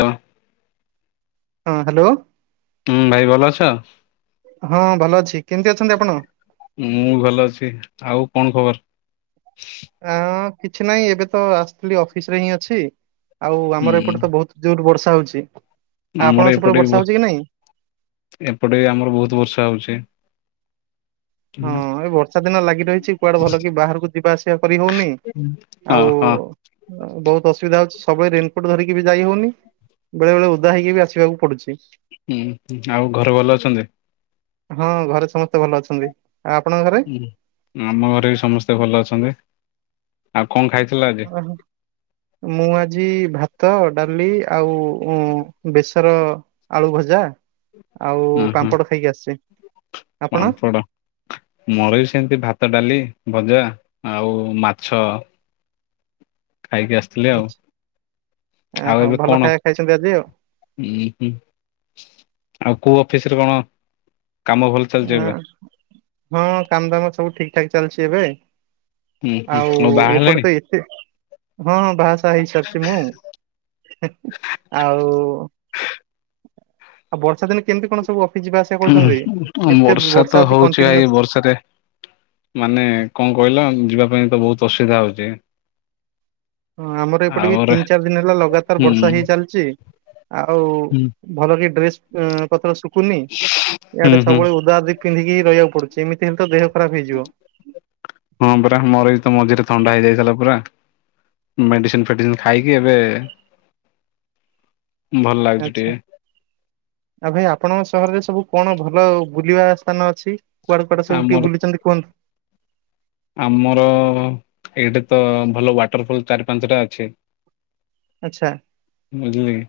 ଯା। ହଁ ହ୍ୟାଲୋ। ହୁଁ, ଭାଇ ଭଲ ଅଛ? ହଁ ଭଲ ଅଛି। କେମତି ଅଛନ୍ତି ଆପଣ? ମୁଁ ଭଲ ଅଛି। ଆଉ କଣ ଖବର? ଆଁ, କିଛି ନାହିଁ ଏବେ ତ ଆସିଥିଲି ଅଫିସ୍ ରେ ହିଁ ଅଛି। ଆଉ ଆମର ହୁଁ ଏପଟେ ତ ବହୁତ ଜୋର୍ ବର୍ଷା ହଉଛି। ଆ ଆମର ଆପଣଙ୍କ ସେପଟେ ଏପଟେ ବି ବର୍ଷା ହଉଚି କି ନାଇଁ? ଏପଟେ ଆମର ବହୁତ ବର୍ଷା ହଉଛି। ହଁ ଏ ବର୍ଷା ଦିନ ଲାଗି ରହିଚି କୁଆଡ଼େ, ଭଲ କି ବାହାରକୁ ଯିବା, ଆସିବା କରି ହେଉନି। ହଁ ଆଉ ହଁ ବହୁତ ଅସୁବିଧା ହେଉଛି। ସବୁବେଳେ ରେନକୋଟ୍ ଧରିକି ବି ଯାଇ ହଉନି। ବେଳେ ବେଳେ ଓଦା ହେଇକି ବି ଆସିବାକୁ ପଡ଼ୁଚି। ହୁଁ। ଆଉ ଘର ଭଲ ଅଛନ୍ତି? ହଁ ଘରେ ସମସ୍ତେ ଭଲ ଅଛନ୍ତି। ଆପଣଙ୍କ ଘରେ? ଆମ ଘରେ ବି ସମସ୍ତେ ଭଲ ଅଛନ୍ତି। ଆଉ କଣ ଖାଇଥ? ଓହୋ ମୁଁ ଆଜି ଭାତ, ଡ଼ାଲି, ଆଉ ଉଁ ବେସ। ତର ଆଳୁ ଭଜା ଆଉ ଉଁ ହୁଁ ପାମ୍ପଡ଼ ଖାଇକି ଆସିଚି। ପାମ୍ପଡ଼। ମୋର ବି ସେମତି ଭାତ, ଡ଼ାଲି, ଭଜା, ଆଉ ମାଛ। ଖାଇକି ଆସିଥିଲେ ଆଉ? ଆଁ ଆଉ ହୋ ଏବେ ଭଲ କଣ ଖାଇବା ଖାଇଛନ୍ତି ଆଜି ଆଉ? ଉଁ ହୁଁ ଆଉ କୋଉ ଅଫିସ୍ ରେ କଣ କାମ ଭଲ? ଚାଲିଛି ଆ ଏବେ? ହଁ। କାମ ଦାମ ସବୁ ଠିକ୍ ଠାକ୍ ଚାଲିଚି ଏବେ। ହୁଁ ହୁଁ ଆଉ ବାହା ଏପଟେ ହେଲେଣି? ତ ଏତେ ହଁ ବାହାଷାହା ହେଇ ସାରିଚି ମୁଁ ଆଉ ଆଉ ବର୍ଷା ଦିନେ କେମତି କଣ ସବୁ ଅଫିସ୍ ଯିବା, ଆସିବା କରୁଚନ୍ତି? ବର୍ଷା ତ ହେଉଚି ଭାଇ ବର୍ଷାରେ। ମାନେ କଣ କହିଲ? ଯିବା ପାଇଁ ତ ବହୁତ ଅସୁବିଧା ହେଉଚି। ହଁ ଆମର ଏପଟେ ବି ଆଉରେ ତିନ, ଚାରି ଦିନ ହେଲା ଲଗାତାର ହୁଁ ବର୍ଷା ହେଇ ହୁଁ ଚାଲିଚି ଆଉ। ଭଲ କି ଡ୍ରେସ୍ ଉଁ ପତ୍ର ଶୁଖୁନି ହୁଁ ଇଆଡେ ହୁଁ ସବୁବେଳେ ଓଦା ଓଧିକ୍‌। ପିନ୍ଧିକି ରହିବା ପଡ଼ୁଚି। ଏମତି ତ ଦେହ ଖରାପ୍ ହେଇଯିବ। ହଁ ପରା ମୋର ଏଇ ତ ମଝିରେ ଥଣ୍ଡା ହେଇଯାଇଥିଲା ପୁରା। ମେଡ଼ିସିନ୍, ଫେଡ଼ିସିନ୍ ଖାଇକି ଏବେ ଭଲ ଲାଗୁଛି ଟିକେ ଆଚ୍ଛା। ଆଉ କାଇଁ ଆପଣ ସହରରେ ସବୁ କଣ ଭଲ ବୁଲିବା ସ୍ଥାନ ଅଛି? କୁଆଡ଼େ କୁଆଡ଼େ ସବୁ ଟିକେ ଆମର ବୁଲିଚନ୍ତି କୁହନ୍ତୁ? ଆମର ଏଇଠି ତ ଭଲ ୱାଟରଫୁଲ୍ ଚାରି, ପାଞ୍ଚଟା ଅଛି। ଆଚ୍ଛା, ବୁଝିଲେ କି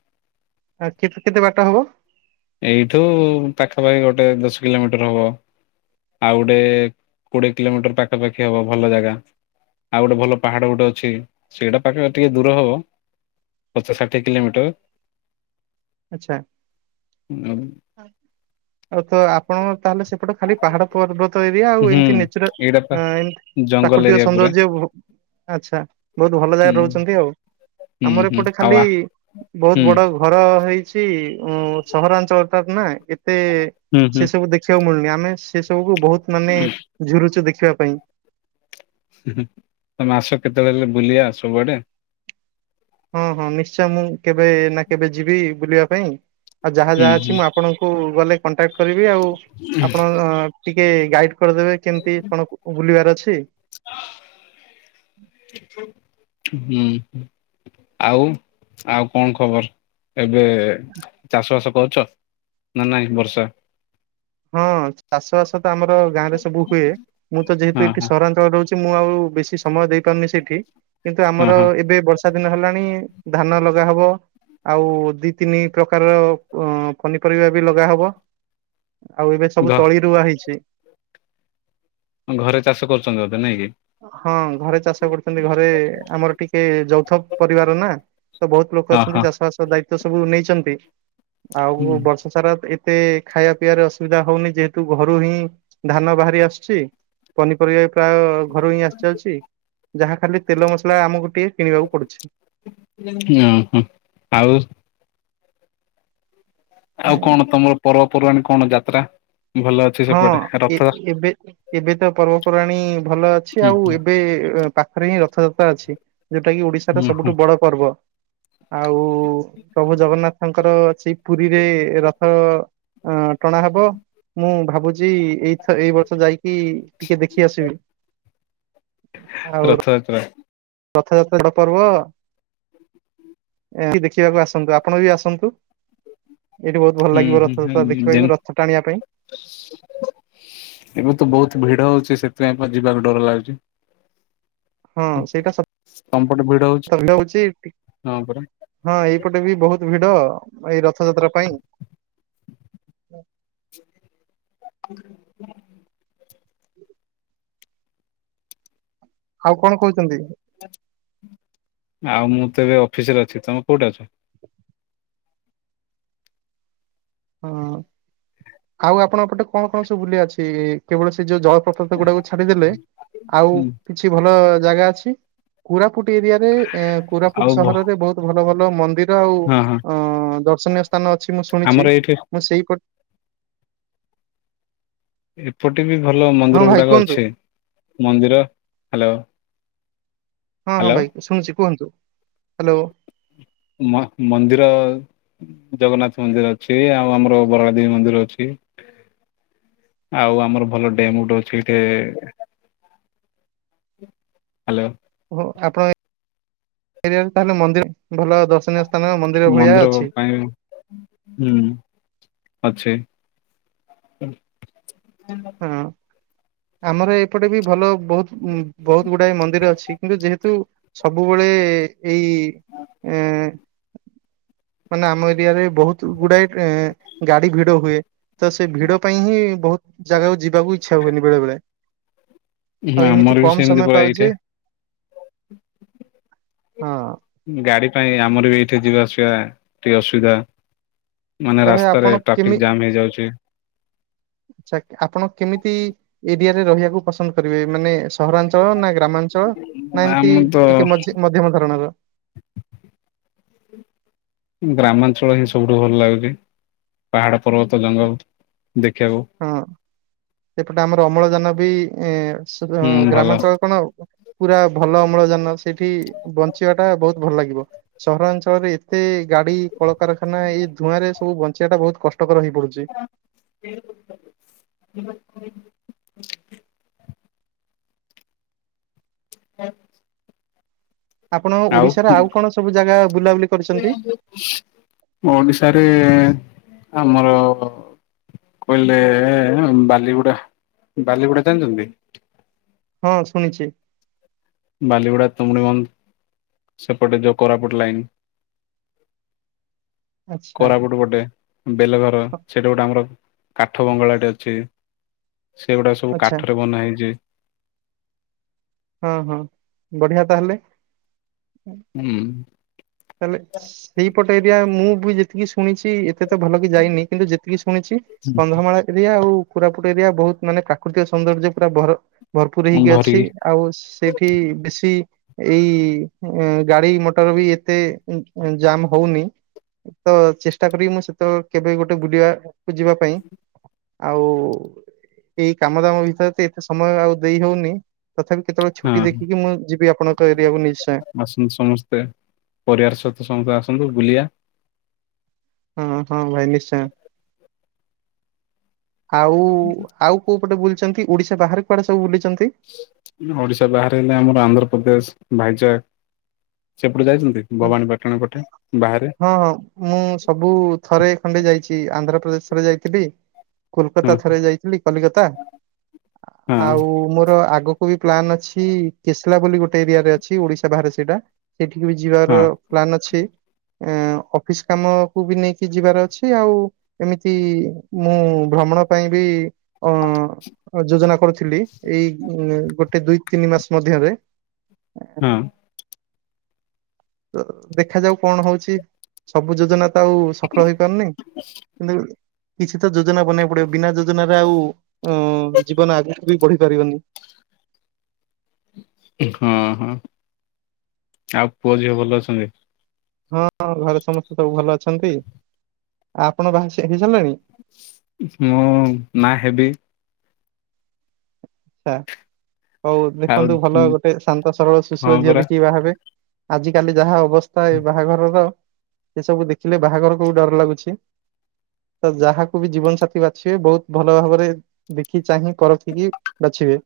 ଆ କେତେ କେତେ ବାଟା ହବ? ଏଇଠୁ ପାଖାପାଖି ଗୋଟେ ଦଶ କିଲୋମିଟର ହବ। ଆଉ ଗୋଟେ କୋଡ଼ିଏ କିଲୋମିଟର ପାଖାପାଖି ହବ, ଭଲ ଜାଗା। ଆଉ ଗୋଟେ ଭଲ ପାହାଡ଼ ଗୋଟେ ଅଛି ସେଇଟା ପାଖା ଟିକେ ଦୂର ହବ। ପଚାଶ, ଷାଠିଏ କିଲୋମିଟର। ଆଚ୍ଛା। ଆଉ? ଆଉ ତ ଆପଣ ତାହେଲେ ସେପଟେ ଖାଲିପ୍ ପାହାଡ଼, ପର୍ବତ ଏରିଆ ଆଉ ହୁଁ ଏମତି ନେଚୁରାଲ୍ ଏଇଟା ଏଁ, ଏମତି ଜଙ୍ଗଲ ପ୍ରାକୃତିକ ଏରିଆ ପୁରା ସୌନ୍ଦର୍ଯ୍ୟ ଭୋ ଆଚ୍ଛା ବହୁତ୍ ଭଲ ହୁଁ ଜାଗାରେ ରହୁଛନ୍ତି ଆଉ। ହୁଁ ଆମର ହୁଁ ଏପଟେ ଆଉ ଖାଲି ଆ ବହୁତ୍ ହୁଁ ବଡ଼ ଘର ହେଇଚି ଉଁ ସହରଆଞ୍ଚଳଟାରେ ନା ଏତେ ହୁଁ ହୁଁ ସେ ସବୁ ଦେଖି ସେଉ ମିଳୁନି। ଆମେ ସେ ସବୁକୁୁ ବହୁତ୍ ମାନେ ଝୁରୁଚୁ ଦେଖିବା ପାଇଁ। ତମେ ଆସିବ କେତେବେଳେ? ହେଲେ ବୁଲି ଆସିବ କୁଆଡ଼େ? ହଁ ହଁ ନିଶ୍ଚୟ। ମୁଁ କେବେ ନା କେବେ ଯିବି ବୁଲିବା ପାଇଁ। ଆଉ ଯାହା ହୁଁ ଯାହା ଅଛି ହୁଁ ମୁଁ ଆପଣଙ୍କୁ ଗଲେ କଣ୍ଟାକ୍ଟ କରିବି। ଆଉ ଆପଣ? ଟିକେ ଗାଇଟ୍ କରିଦେବେ କେମିତି କଣ ବୁଲିବାର ଅଛି। ହୁଁ। ଆଉ ଆଉ କଣ ଖବର? ଏବେ ଚାଷ ବାସ କରୁଛ ନା ନାଇଁ ବର୍ଷା? ହଁ ଚାଷ ବାସ ତ ଆମର ଗାଁ ରେ ସବୁ ହୁଏ ମୁଁ ତ ଯେହେତୁ ହଁ ଏଠି ହଁ ସର ମୁଁ ଆଉ ବେଶୀ ସମୟ ଦେଇ ପାରୁନି ସେଠି କିନ୍ତୁ ହଁ ଆମର ହଁ ଏବେ ବଷ ର୍ଷା ଦିନ ହେଲାଣି ଧାନ ଲଗା ହବ। ଆଉ ଦି ତିନି ପ୍ରକାରର ଅ ପନିପରିବା ବି ଲଗା ହବ। ଆଉ ଏବେ ସବୁ ତଳି ରୁଆ ହେଇଛି। ଘରେ ଚାଷ କରୁଛନ୍ତି ବୋଧେ ନାଇଁ କି? ହଁ ଘରେ ଚାଷ କରୁଛନ୍ତି ଘରେ ଆମର ଟିକେ ଯୌଥ ପରିବାର ନା ତ ବହୁତ୍ ଲୋକ ହଁ ଅଛନ୍ତି ହଁ ଚାଷ ବାସ ଦାୟିତ୍ଵ ସବୁ ନେଇଛନ୍ତି ଆଉ ହୁଁ ବର୍ଷ ସାରା ଏତେ ଖାଇବା ପିଇବାରେ ଅସୁବିଧା ହଉନି ଯେହେତୁ ଘରୁ ହିଁ ଧାନ ବାହାରି ଆସୁଛି ପନିପରିବା ବି ପ୍ରାୟ ଘରୁ ହିଁ ଆସି ଯାଉଛି ଯାହା ଖାଲି ତେଲ ମସଲା ଆମକୁ ଟିକେ କିଣିବାକୁ ପଡୁଛି। ହୁଁ ହୁଁ ଆଉ? ଆଉ କଣ ତମର ପର୍ବପର୍ବାଣୀ କଣ ଯାତ୍ରା? ଭଲ ଅଛି ହଁ ସେପଟେ ରଥ ଏବେ ଏବେ ତ ପର୍ବପର୍ବାଣିୀ ଭଲ ଅଛି ହୁଁ ଆଉ ଏବେ ପା ଖରେ ହିଁ ରଥଯାତ୍ରା ଅଛି ଯୋଉଟା କି ଓଡିଶାର ହୁଁ ହୁଁ ସବୁଠୁ ବଡ ପର୍ବ ଆଉ ପ୍ରଭୁ ଜଗନ୍ନାଥଙ୍କର ଅଛି ପୁରୀରେ ରଥ ଅ ଟଣା ହବ। ମୁଁ ଭାବୁଛି ଏଇଥର ଏଇ ବର୍ଷ ଯାଇକି ଟିକେ ଦେଖି ଆସିବି। ଆଉ ରଥଯାତ୍ରା। ରଥଯାତ୍ରା ଏକ ପର୍ବ? ଏହା ଦେଖିବାକୁ ଆସନ୍ତୁ ଆପଣ ବି ଆସନ୍ତୁ। ଏଇଠି ବହୁତ୍ ଭଲ ହୁଁ ଲାଗିବ ରଥ ଯାତ୍ରା ହୁଁ ଦେଖିବାକୁ ରଥ ଟାଣିବା ପାଇଁ। ଏବେ ତ ବହୁତ୍ ଭିଡ ହଉଛି ସେଥିପାଇଁ ଯିବାକୁ ଡର ଲାଗୁଛି। ହଁ ସେଇଟା ତମ ପଟେ ଭିଡ ହଉଛି ସତ ଭିଡ଼ହଉଛି ହଁ ପରା ହଁ ଏଇପଟେ ବି ବହୁତ୍ ଭିଡ ଏଇ ରଥଯାତ୍ରା ପାଇଁ ଆଉ କଣ କହୁଛନ୍ତି? ଆଉ ମୁଁ ତ ଏବେ ଅଫିସ୍ ରେ ଅଛି ତମେ କୋଉଠି ଅଛ? ହଁ ଆଉ ଆପଣଙ୍କ ପଟେ କଣ କଣ ସବୁ ବୁଲିଆ ଅଛି କେବଳ ସେ ଯୋଉ ଝ [unintelligible] ଗୁଡାକୁ ଛାଡିଦେଲେ ଆଉ ହୁଁ। କିଛି ଭଲ ଜାଗା ଅଛି? କୋରାପୁଟ ଏରିଆରେ ଆଉ କୋରାପୁଟ ଭ ସହରରେ ବହୁତ୍ ଭଲ ଭଲ ମନ୍ଦିର ଆଉ ହଁ ହଁ ଅ ଦର୍ଶନୀୟ ସ୍ଥାନ ଅଛି ମୁଁ ଶୁଣିଛି ଆମର ଏଇଠି ମୁଁ ସେଇପ ଏପଟେ ବି ଭଲ ହଁ ମନ୍ଦିର ଭାଇ ଗୁଡ଼ାକ କୁହନ୍ତୁ ଅଛି ମନ୍ଦିର ହାଲୋ। ହଁ ହଁ ଭାଇ ଶୁଣୁଛି କୁହନ୍ତୁ ହାଲୋ। ମ ମନ୍ଦିର ଜଗନ୍ନାଥ ମନ୍ଦିର ଅଛି ଆଉ ଆମର ବରାଳଦେବୀ ମନ୍ଦିର ଅଛି। ଆଉ ଆମର ଭଲ ଡ୍ୟମ୍ ଗୋଟେ ଅଛି ଏଠେ ହାଲୋ। ହଉ ଆପଣ ଏରିଆରେ ତାହେଲେ ମନ୍ଦିର ଭଲ ଦର୍ଶନୀୟ ସ୍ଥାନ ମନ୍ଦିର ଭଳିଆ ଅଛି। ହୁଁ ଅଛି। ହୁଁ। ଆମର ଏପଟେ ବି ଭଲ ବହୁତ ବହୁତ ଗୁଡାଏ ମନ୍ଦିର ଅଛି କିନ୍ତୁ ଯେହେତୁ ସବୁବେଳେ ଏଇ ଏ ମାନେ ଆମ ଏରିଆ ରେ ବହୁତ ଗୁଡ଼ାଏ ଏ ଗାଡ଼ି ଭିଡ଼ ହୁଏ। ତ ସେ ଭିଡ଼ ପାଇଁ ହିଁ ବହୁତ ଜାଗାକୁ ଯିବାକୁ ଇଚ୍ଛା ହୁଏନି ବେଳେବେଳେ। ହଁ ଆଉ ଏମିତି ଆମର ବି କମ୍ ସେମିତି ସମୟ ପୁରା ଏଇଠି ପାଉଛି, ହଁ ଗାଡ଼ି ପାଇଁ ଆମର ବି ଏଇଠି ଯିବା ଆସିବା ଟିକେ ଅସୁବିଧା। ମାନେ ତ ଭାଇ ରାସ୍ତାରେ ଆପଣ କେମି ଟ୍ରାଫିକ ଜାମ୍ ହେଇଯାଉଛି। ଆ ଆପଣ କେମିତି ଏରିଆରେ ରହିବାକୁ ପସନ୍ଦ କରିବେ ମାନେ ସହରାଞ୍ଚଳ ନା ଗ୍ରାମାଞ୍ଚଳ ନା ଏମିତି ଆମେ ତ ଟିକେ ମଝି ମଧ୍ୟମ ଧରଣର? ଗ୍ରାମାଞ୍ଚଳ ହିଁ ସବୁଠୁ ଭଲ ଲାଗୁଛି ପାହାଡ଼, ପର୍ବତ, ଜଙ୍ଗଲ ଦେଖିବାକୁ। ହଁ ସେପଟେ ଆମର ଅମ୍ଳଜାନ ବି ଏ ସେ ହୁଁ ଭଲ ଗ୍ରାମାଞ୍ଚଳରେ କଣ ହେବ ପୁରା ଭଲ ଅମ୍ଳଜାନ ସେଇଠି ବଞ୍ଚିବା ଟା ବହୁତ ଭଲ ଲାଗିବ। ସହରାଞ୍ଚଳରେ ଏତେ ଗାଡି କଳକାରଖାନା ଏଇ ଧୂଆଁ ରେ ସବୁ ବଞ୍ଚେଇବା ଟା ବହୁତ କଷ କଟକର ହେଇ [unintelligible] [unintelligible] [unintelligible] ଆପଣ ଓଡ଼ିଶାରେ ଆଉ କଣ ସବୁ ଜାଗା ବୁଲାବୁଲି କରିଛନ୍ତି? ଓଡ଼ିଶାରେ ଆମର କହିଲେ ବାଲିଗୁଡା, ବାଲିଗୁଡା ଜାଣିଛନ୍ତି? ହଁ ଶୁଣିଛି। ବାଲିଗୁଡ଼ା ତୁମୁଡ଼ିମ୍ଜ ସେପଟେ ଯେଉଁ କୋରାପୁଟ ଲାଇନ୍ [inaudible] କୋରାପୁଟ ଗୋଟେ ବେଲଘର ସେଠା ଗୋଟେ ଆମର କାଠ ବଙ୍ଗଳାଟେ ଅଛି। ସେଗୁଡ଼ାକ ସବୁ ଆଚ୍ଛା କାଠରେ ବନା ହେଇଛି। ହଁ, ହଁ ବଢ଼ିଆ ତାହେଲେ। ହୁଁ। ତାହେଲେ ସେଇପଟେ ଏରିଆ ମୁଁ ବି ଯେତିକି ଶୁଣିଛି ଏତେ ତ ଭଲ କି ଯାଇନି କିନ୍ତୁ ଯେତିକି ଶୁଣିଛି କନ୍ଧମାଳ ଏରିଆ ଆଉ କୋରାପୁଟ ଏରିଆ ବହୁତ ମାନେ ପ୍ରାକୃତିକ ସୌନ୍ଦର୍ଯ୍ୟ ପୁରା ଭର ଭରପୁର ହେଇକି ଅଛି। ଭରିକି ଆଉ ସେଇଠି ବେଶୀ ଏଇ ଗାଡି ମଟର ବି ଏତେ ଜାମ୍ ହଉନି। ତ ଚେଷ୍ଟା କରିବି ମୁଁ ସେତେବେଳେ କେବେ ଗୋଟେ ବୁଲିବାକୁ ଯିବା ପାଇଁ। ଆଉ ଏଇ କାମ ଦାମ ଭିତରେ ତ ଏତେ ସମୟ ଆଉ ଦେଇ ହଉନି। ତଥାପି କେତେବେଳେ ହଁ ଛୁଟି ଦେଖିକି ମୁଁ ଯିବି ଆପଣଙ୍କ ଏରିଆକୁ ନିଶ୍ଚୟ। ଆସନ୍ତୁ ସମସ୍ତେ ପରିବାର ସହିତ ସମସ୍ତେ ଆସନ୍ତୁ ବୁଲିବା। ହଁ, ହଁ ଭାଇ ନିଶ୍ଚୟ। ଆଉ ଆଉ କୋଉ ପଟେ ବୁଲିଛନ୍ତି ଓଡ଼ିଶା ବାହାରେ କୁଆଡ଼େ ସବୁ ବୁଲିଛନ୍ତି? ଓଡିଶା ବାହାରେ ହେଲେ ଆମର ଆନ୍ଧ୍ରପ୍ରଦେଶ, ଭାଇଜାକ୍ ସେପଟେ ଯାଇଛନ୍ତି? ହ, ଭବାନୀ ପାଟଣା ପଟେ ବାହାରେ ହଁ, ହଁ। ମୁଁ ସବୁ ଥରେ ଖଣ୍ଡେ ଯାଇଛି ଆନ୍ଧ୍ରପ୍ରଦେଶ ଥରେ ଯାଇଥିଲି। ହଁ କୋଲକାତା ଥରେ ଯାଇଥିଲି କଲିକତା ହଁ ଆଉ ମୋର ଆଗ କୁ ବି ପ୍ଲାନ୍ ଅଛି କେସଲା ବୋଲି ଗୋଟେ ଏରିଆରେ ଅଛି ଓଡ଼ିଶା ବାହାରେ ସେଇଟା ସେଠିକି ବି ଯିବାର ହଁ। ପ୍ଲାନ୍ ଅଛି ଅଫିସ କାମକୁ ବି ନେଇକି ଯିବାର ଅଛି ଆଉ ଏମିତି ମୁଁ ଭ୍ରମଣ ପାଇଁ ବି ଅ ଯୋଜନା କରୁଥିଲି ଏଇ ଗୋଟେ ଦୁଇ ତିନି ମାସ ମଧ୍ୟରେ ହଁ। ତ ଦେଖାାଯାଉ କଣ ହୋଉଛି। ସବୁ ଯୋଜନା ତ ଆଉ ସଫଳ ହେଇପାରୁନି କିନ୍ତୁ କିଛି ତ ଯୋଜନା ବନେଇକୁ ପଡିବ ବିନା ଯୋଜନାରେ ଆଉ ଉଁ ଜୀବନ ଆଗୁକୁ ବି ବଢି ପାରିବନି। ହଁ ହଁ ଆଉ ପୁଅ ଝିଅ ଭଲ ଅଛନ୍ତି। ହଁ ଘରେ ସମସ୍ତେ ସବୁ ଭଲ ଅଛନ୍ତି ଆପଣ [unintelligible] ହେଇ ସାରିଲେଣି। ମୁଁ ନା ହେବି। ଆଛା ହୋଉ ଆଉ ଦେଖନ୍ତୁ ଭଲ ଗୋଟେ ଶାନ୍ତ ସରଳ ହଁ ଶୁଶ୍ରଳ ଝିଅ ପରା ଦେଖିକି ବାହା ହେବେ। ଆଜ କାଲି ଯାହା ଅବସ୍ଥା ଏଇ ବାହାଘରର ସେ ସବୁ ଦେଖିଲେ ବାହାଘରକୁ ବି ଡର ଲାଗୁଛି। ତ ଯାହାକୁ ବି ଜୀବନ ସାଥିୀ ବାଛିବେ ବୋହୁତ ଭଲ ଭାବରେ ଦେଖି ଚାହିଁ ପରଖିକି ବାଛିବେ।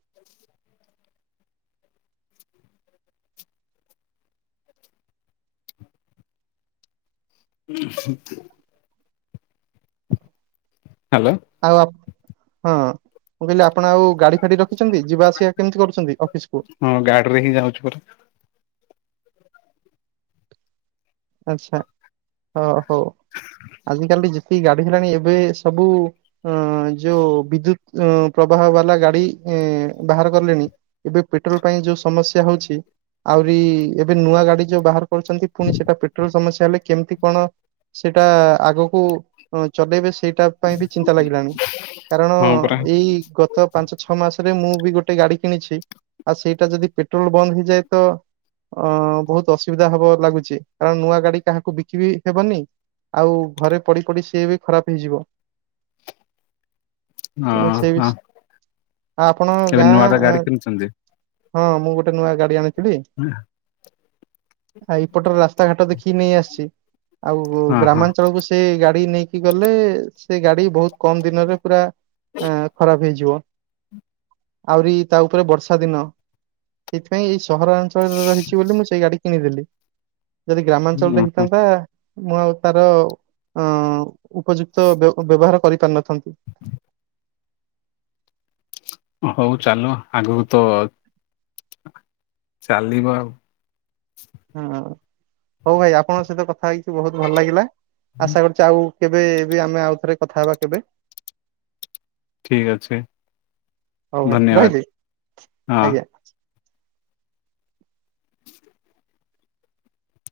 [unintelligible] ହାଲୋ। ଆଉ ଆ ହଁ ମୁଁ କହିଲି ଆପଣ ଆଉ ଗାଡି ଫାଡି ରଖିଛନ୍ତି ଯିବା ଆସିବା କେମିତି କରୁଛନ୍ତି ଅଫିସ କୁ। ହଁ ଗାଡି ରେ ହିଁ ଯାଉଛି ପରା। ଆଚ୍ଛା ହଁ ହଉ ଆଜିକାଲି ଯେତିକି ଗାଡ଼ି ହେଲାଣି ଏବେ ସବୁ ଅଁ ଯୋଉ ବିଦ୍ୟୁତ ପ୍ରବାହ ବାଲା ଗାଡ଼ି ବାହାର କଲେଣି ଏବେ ପେଟ୍ରୋଲ ପାଇଁ ଯୋଉ ସମସ୍ୟା ହୋଉଛି ଆହୁରି ଏବେ ନୂଆ ଗାଡ଼ି ଯୋଉ ବାହାର କରୁଛନ୍ତି ଫୁଣି ସେଟା ପେ ସମସ୍ୟା ହେଲେ କେମିତି କଣ ସେଇଟା ଆଗକୁ ଚଲେଇବେ ସେଇଟା ପାଇଁ ବି ଚିନ୍ତା ଲାଗିଲାଣି କାରଣ ହଁ ପରା ଏଇ ଗ ଗତ ପାଞ୍ଚ ଛଅ ମାସରେ ମୁଁ ବି ଗୋଟେ ଗାଡ଼ି କିଣିଛି ଆଉ ସେଇଟା ଯଦି ପେଟ୍ରୋଲ ବନ୍ଦ ହେଇଯାଏ ତ ଅଁ ବୋହୁତ୍ ଅସୁବିଧା ହବ ଲାଗୁଚି କାରଣ ନୂଆ ଗାଡ଼ି କାହାକୁ ବିକିିବି ହେବନି ଆଉ ଘରେ ପଡ଼ି ପଡ଼ି ସିଏ ବି ଖରାପ୍ ହେଇଯିବ। ତେଣୁ ସେ ବି ଅହଁ। ଆପଣ ଏବେ ଗାଁ ନୂଆ ଟେ ଗାଡ଼ି କିଣିଚନ୍ତି। ହଁ ମୁଁ ଗୋଟେ ନୂଆ ଗାଡ଼ି ଆଣିଥିଲି। [inaudible] ଆ ଏଇ ପଟରେ ରାସ୍ତାଘାଟ ଦେଖିକି ନେଇ ଆସିଚି ଆଉ ହଁ ହଁ ଗ୍ରାମାଞ୍ଚଳକୁ ସେ ଗାଡ଼ି ନେଇକି ଗଲେ ସେ ଗାଡ଼ି ବୋହୁତ୍ କମ ଦିନରେ ପୁରା ଏଁ ଖରାପ୍ ହେଇଯିବ ଆହୁରି ତା ଉପରେ ବର୍ଷା ଦିନ। ସେଇଥିପାଇଁ ଏଇ ସହର ଅଞ୍ଚଳରେ ରହିଚି ବୋଲି ମୁଁ ସେଇ ଗାଡ଼ି କିଣିଦେଲି। ଯଦି ଗ୍ରାମାଞ୍ଚଳରେ ଉଁ ହୁଁ ହେଇଥାନ୍ତା ମୁଁ ଆଉ ତାର ଅଁ ଉପଯୁକ୍ତ ବେ ବ୍ୟବହାର କରିପାରିିନଥାନ୍ତି। ହୋଉ ଚାଲୁ ଆଗୁକୁ ତ ଚାଲିବ ଆଉ। ହୁଁ ହୋଉ ଭାଇ ଆପଣଙ୍କ ସହିତ କଥା ହେଇଚି ବୋହୁତ୍ ଭଲ ଲାଗିଲା ଆଶା କରୁଚି ଆଉ କେବେ ଏବେ ଆମେ ଆଉ ଥରେ କଥା ହେବା କେବେ। ଠିକ ଅଛି ହୋଉ ଭାଇ ଧନ୍ୟବାଦ ରହିଲି ହଁ। ଆଜ୍ଞା।